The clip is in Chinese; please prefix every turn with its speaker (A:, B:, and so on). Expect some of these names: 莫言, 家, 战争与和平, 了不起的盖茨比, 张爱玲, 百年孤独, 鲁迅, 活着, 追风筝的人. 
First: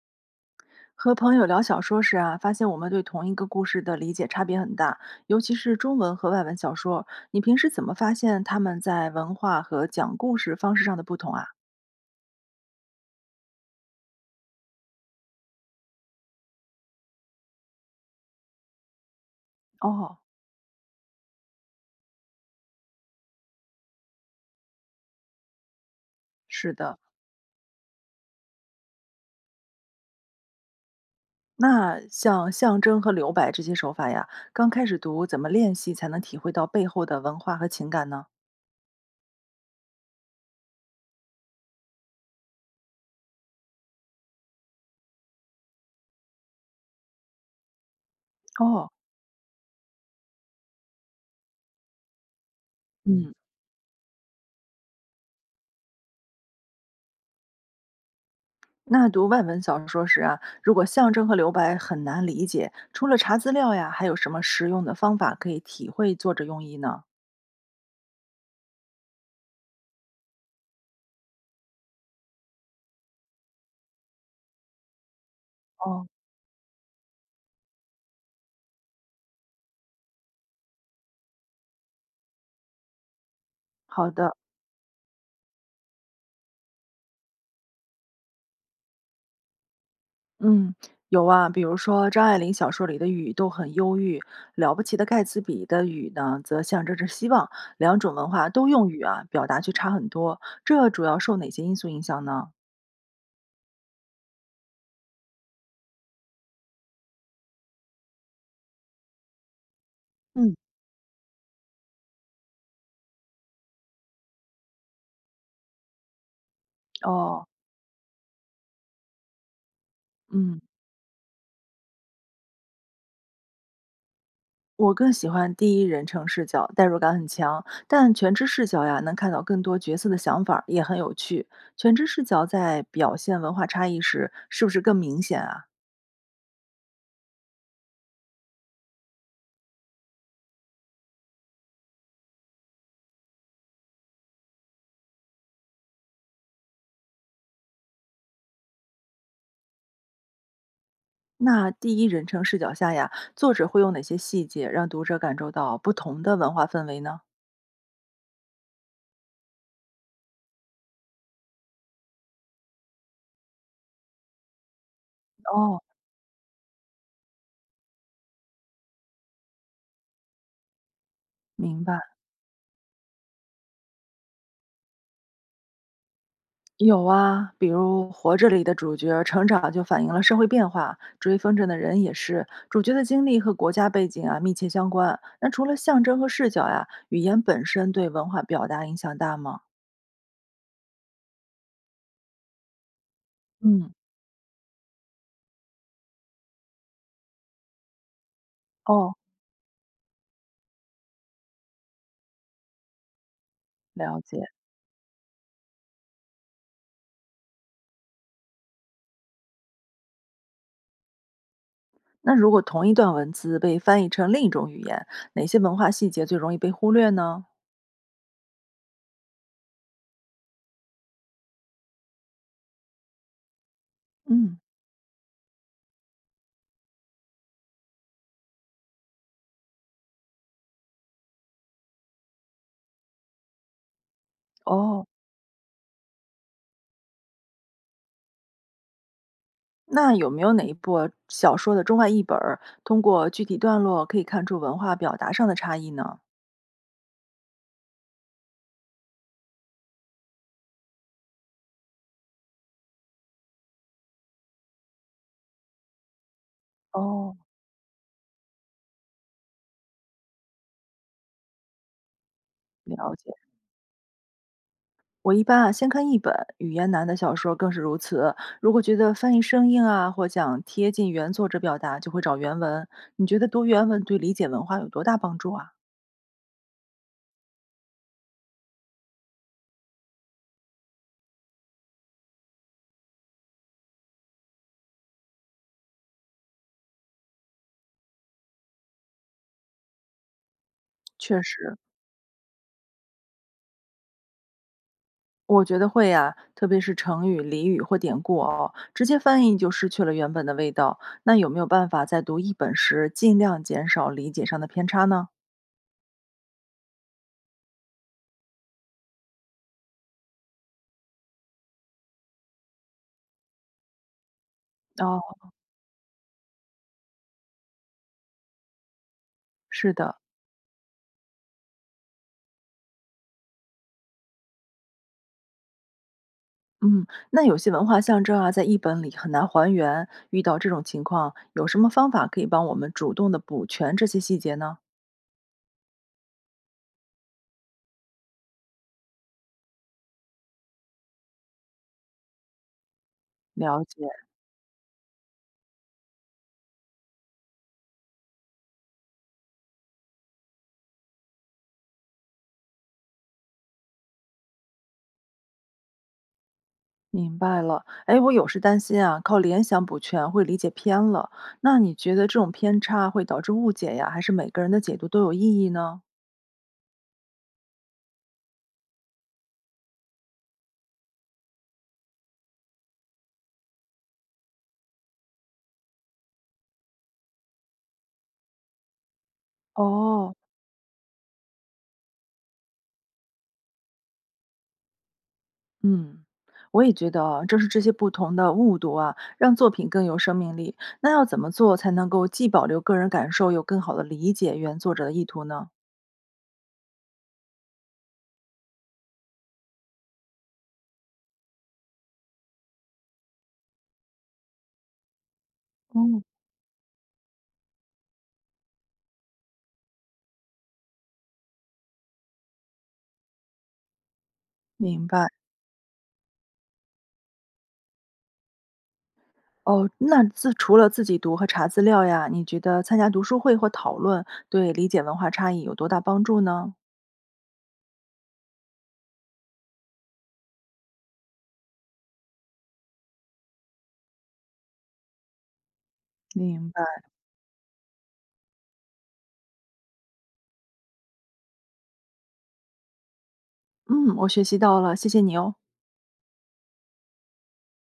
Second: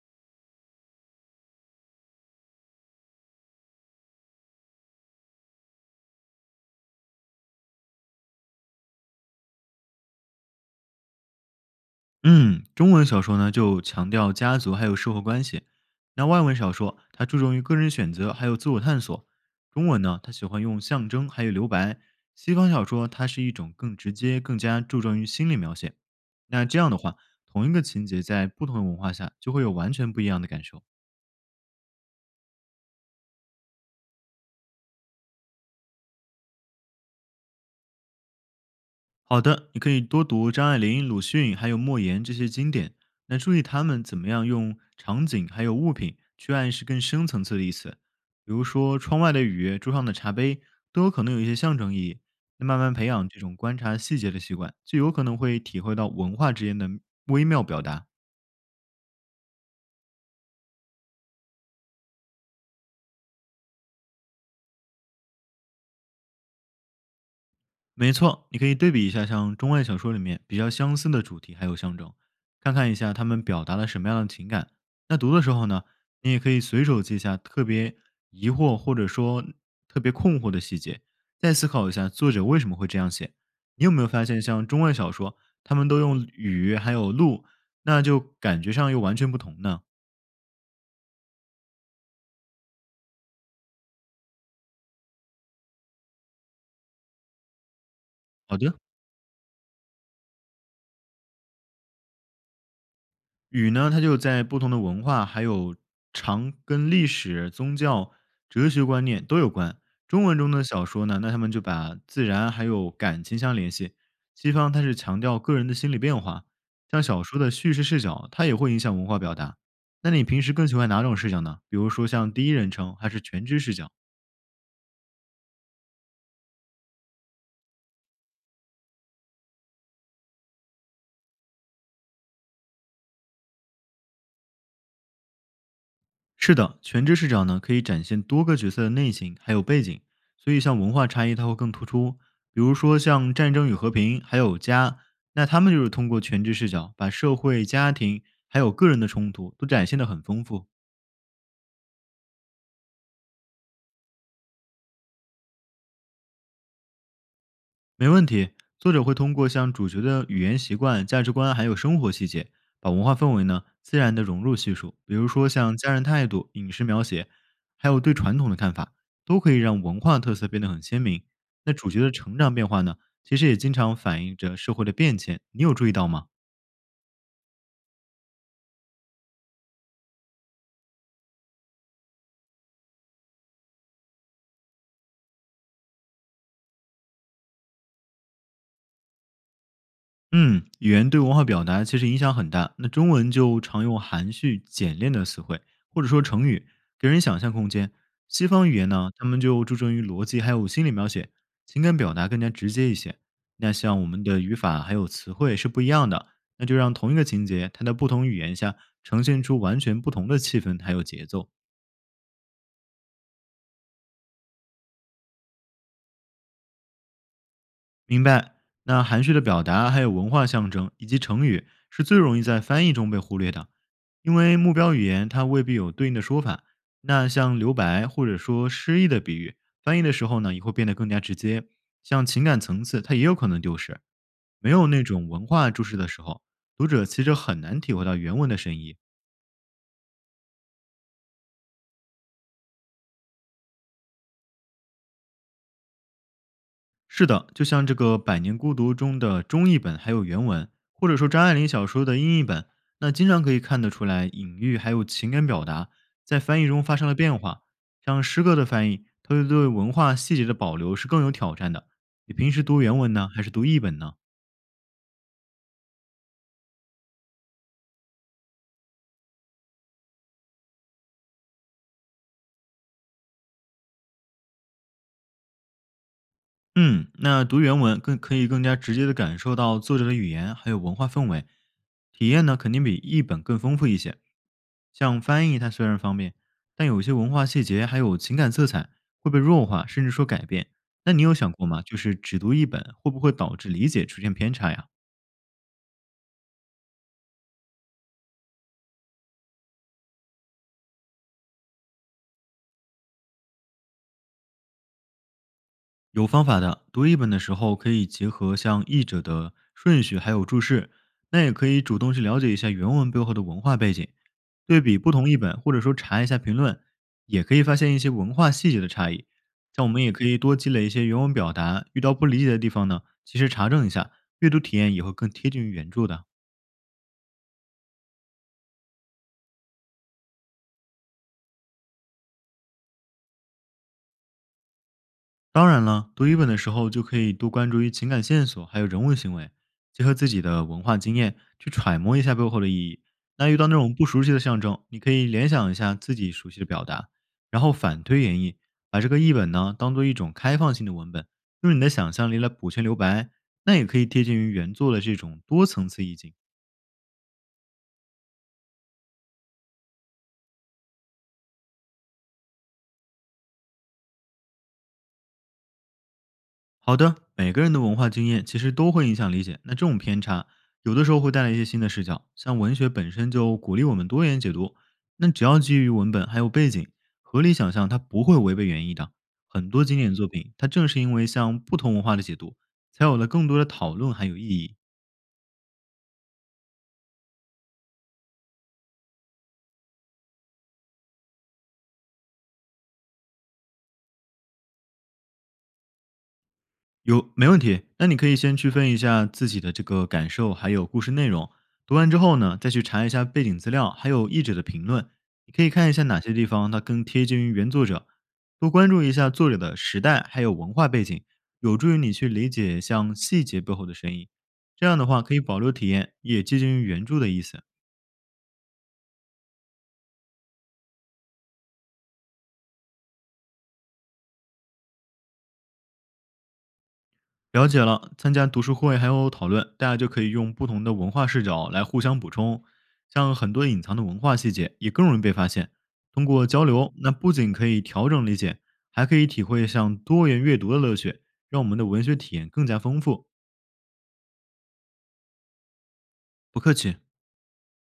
A: 和朋友聊小说时啊，发现我们对同一个故事的理解差别很大，尤其是中文和外文小说。你平时怎么发现他们在文化和讲故事方式上的不同啊？
B: 嗯，中文小说呢就强调家族还有社会关系，那外文小说它注重于个人选择还有自我探索。中文
A: 哦，
B: 呢，它喜欢用象征还有留白；西方小说它是一种更直接、更加注重于心理描写。那
A: 是
B: 这样的
A: 的。
B: 话，同一个情节在不同的文化下就会有完全不一样的感受。
A: 那像象征和留白这些手法呀，刚开始读怎么练习才能体会到背后的文化和情感呢？
B: 好的，你可以多读张爱玲、鲁迅还有莫言这些经典，那注意他们怎么样用场景还有物品去暗示更深层次的意思。比如
A: 哦，
B: 说，窗外的雨、桌上的茶杯都有可能有一些象征意义。那慢慢培养
A: 嗯，
B: 这种观察细节的习惯，就有可能会体会到文化之间的微妙表达。
A: 那读外文小说时啊，如果象征和留白很难理解，除了查资料呀，还有什么实用的方法可以体会作者用意呢？
B: 没错，你可以对比一下像中外小说里面比较相似的主题还有象征，看看一下他们表达了什么样的情感。那读的时候呢，
A: 哦，
B: 你也可以随手记下特别疑惑或者说特别困惑的细节，再思考一下作者为什么会这样写。你有没有
A: 好
B: 发
A: 的。
B: 现，像中外小说，他们都用雨还有露，那就感觉上又完全不同呢？
A: 嗯，有啊，比如说张爱玲小说里的雨都很忧郁，《了不起的盖茨比》的雨呢，则象征着希望。两种文化
B: 好
A: 都
B: 的，
A: 用雨啊，表达却差很多。这主要受哪些因素影响呢？
B: 雨呢，它就在不同的文化，还有常跟历史、宗教、哲学观念都有关。中文中
A: 嗯，
B: 的小说呢，那他们就把自然还有感情相联系。西方它是强调个人的心理变化，像小说
A: 哦，
B: 的叙事视角，它也会影响文化表达。那你平时
A: 嗯，
B: 更喜欢哪种视角呢？比如说像第一人称还是全知视角？
A: 我更喜欢第一人称视角，代入感很强。但全知视角呀，能看到更多角色的想法儿也很有趣。全知视角在表现文化差异时，是不是更明显啊？
B: 是的，全知视角呢可以展现多个角色的内心还有背景，所以像文化差异它会更突出。比如说像《战争与和平》还有《家》，那他们就是通过全知视角把社会、家庭还有个人的冲突都展现得很丰富。
A: 那第一人称视角下呀，作者会用哪些细节让读者感受到不同的文化氛围呢？
B: 没问题，作者会通过像主角的语言习惯、价值观，还有生活细节，把文化氛围呢自然的融入叙述。比如说像
A: 哦，
B: 家人态度、饮食描写，还有对传统的看法，都可以让文化特色变得很鲜明。那
A: 明
B: 主
A: 白。
B: 角的成长变化呢，其实也经常反映着社会的变迁。你有注意到吗？
A: 有啊，比如《活着》里的主角成长就反映了社会变化，《追风筝的人》也是，主角的经历和国家背景啊密切相关。那除了象征和视角呀、语言本身对文化表达影响大吗？
B: 嗯，语言对文化表达其实影响很大。那中文就常
A: 嗯，
B: 用含蓄、简练的词汇，或者说成语，给人想象空间。西方语言呢，
A: 哦，
B: 他们就注重于逻辑，还有心理描写，情感表达更加直接一些。那像我
A: 了
B: 们的
A: 解。
B: 语法还有词汇是不一样的，那就让同一个情节，它在不同语言下呈现出完全不同的气氛还有节奏。
A: 那如果同一段文字被翻译成另一种语言，哪些文化细节最容易被忽略呢？
B: 明白。那含蓄的表达，还有文化象征以及成语，是最容易在翻译中被忽略的，因为
A: 嗯，
B: 目标语言它未必有对应的说法。那像留白或者说诗意的比喻，翻译的时候呢，也会变得更加直接。像情感层次，它也有可能丢失。没有那
A: 哦，
B: 种文化注释的时候，读者其实很难体会到原文的深意。
A: 那有没有哪一部小说的中外译本儿，通过具体段落可以看出文化表达上的差异呢？
B: 是的，就像这个《百年孤独》中的中译本还有原文，或者说张爱玲小说的英译本，那经常可以看得出来，隐喻还有情感表达在翻译中发生了
A: 哦，
B: 变化。像诗歌的翻译，它对文化细节的保留是更有挑战的。你平时读原文
A: 了
B: 呢，
A: 解。
B: 还是读译本呢？
A: 我一般啊，先看译本，语言难的小说更是如此。如果觉得翻译生硬啊，或想贴近原作者表达，就会找原文。你觉得读原文对理解文化有多大帮助啊？
B: 嗯，那读原文更可以更加直接的感受到作者的语言还有文化氛围，体验呢肯定比译本更丰富一些。像翻译它虽然方便，但有些文化细节还有情感色彩会被弱化，甚至说改变。那你有
A: 确
B: 想过
A: 实，
B: 吗？就是只读译本会不会导致理解出现偏差呀？
A: 我觉得会呀、特别是成语、俚语或典故哦，直接翻译就失去了原本的味道。那有没有办法在读译本时尽量减少理解上的偏差呢？
B: 有方法的，读译本的时候可以结合像译者的顺序还有注释，那也可以主动去了解一下原文背后的文化背景，对比不同译
A: 哦。
B: 本，或者说查一下评论，也可以发现一些文化细节的差异。像我
A: 是
B: 们也
A: 的，
B: 可以多积累一些原文表达，遇到不理解的地方呢，及时查证一下，阅读体验也会更贴近于原著的。
A: 嗯，那有些文化象征啊，在译本里很难还原。遇到这种情况，有什么方法可以帮我们主动的补全这些细节呢？
B: 当然了，读译本的时候就可以多关注于情感线索，还有人物行为，结合自己的文化经验去揣摩一下背后的意义。那遇到那
A: 了
B: 种不
A: 解，
B: 熟悉的象征，你可以联想一下自己熟悉的表达，然后反推演绎，把这个译本呢当做一种开放性的文本，用你的想象力来补全留白。那也可以贴近于原作的这种多层次意境。
A: 明白了。哎，我有时担心啊，靠联想补全会理解偏了。那你觉得这种偏差会导致误解呀，还是每个人的解读都有意义呢？
B: 好的，每个人的文化经验其实都会影响理解。那这种偏差，有的时候会带来一些新的视角。像文学本身就鼓励我们多元解读，那只要基于文本还有背景，合理想象它不会违背原意的。很多经典作
A: 哦，
B: 品，它正是因为像不同文化的解读，才有了更多的讨论还有意义。
A: 嗯，我也觉得啊，正是这些不同的误读啊，让作品更有生命力。那要怎么做才能够既保留个人感受，又更好的理解原作者的意图呢？
B: 有，没问题。那你可以先区分一下自己的这个感受，还有故事内容。读完之后呢，再去查一下背景资料，还有译者的评论。你可以看一下哪
A: 哦，
B: 些地方它更贴近于原作者，多关注一下作者的时代还有文化背景，有助于你去理解像细节背后的深意。这样的
A: 明
B: 话，
A: 白。
B: 可以保留体验，也接近于原著的意思。
A: 哦，那自除了自己读和查资料呀，你觉得参加读书会或讨论对理解文化差异有多大帮助呢？
B: 了解了，参加读书会还有讨论，大家就可以用不同的文化视角来互相补充，像很多隐藏的文化细节也更容易被发现。通过交
A: 明白，
B: 流，那不仅可以调整理解，还可以体会像多元阅读的乐趣，让我们的文学体验更加丰富。
A: 嗯，我学习到了，谢谢你哦。
B: 不客气。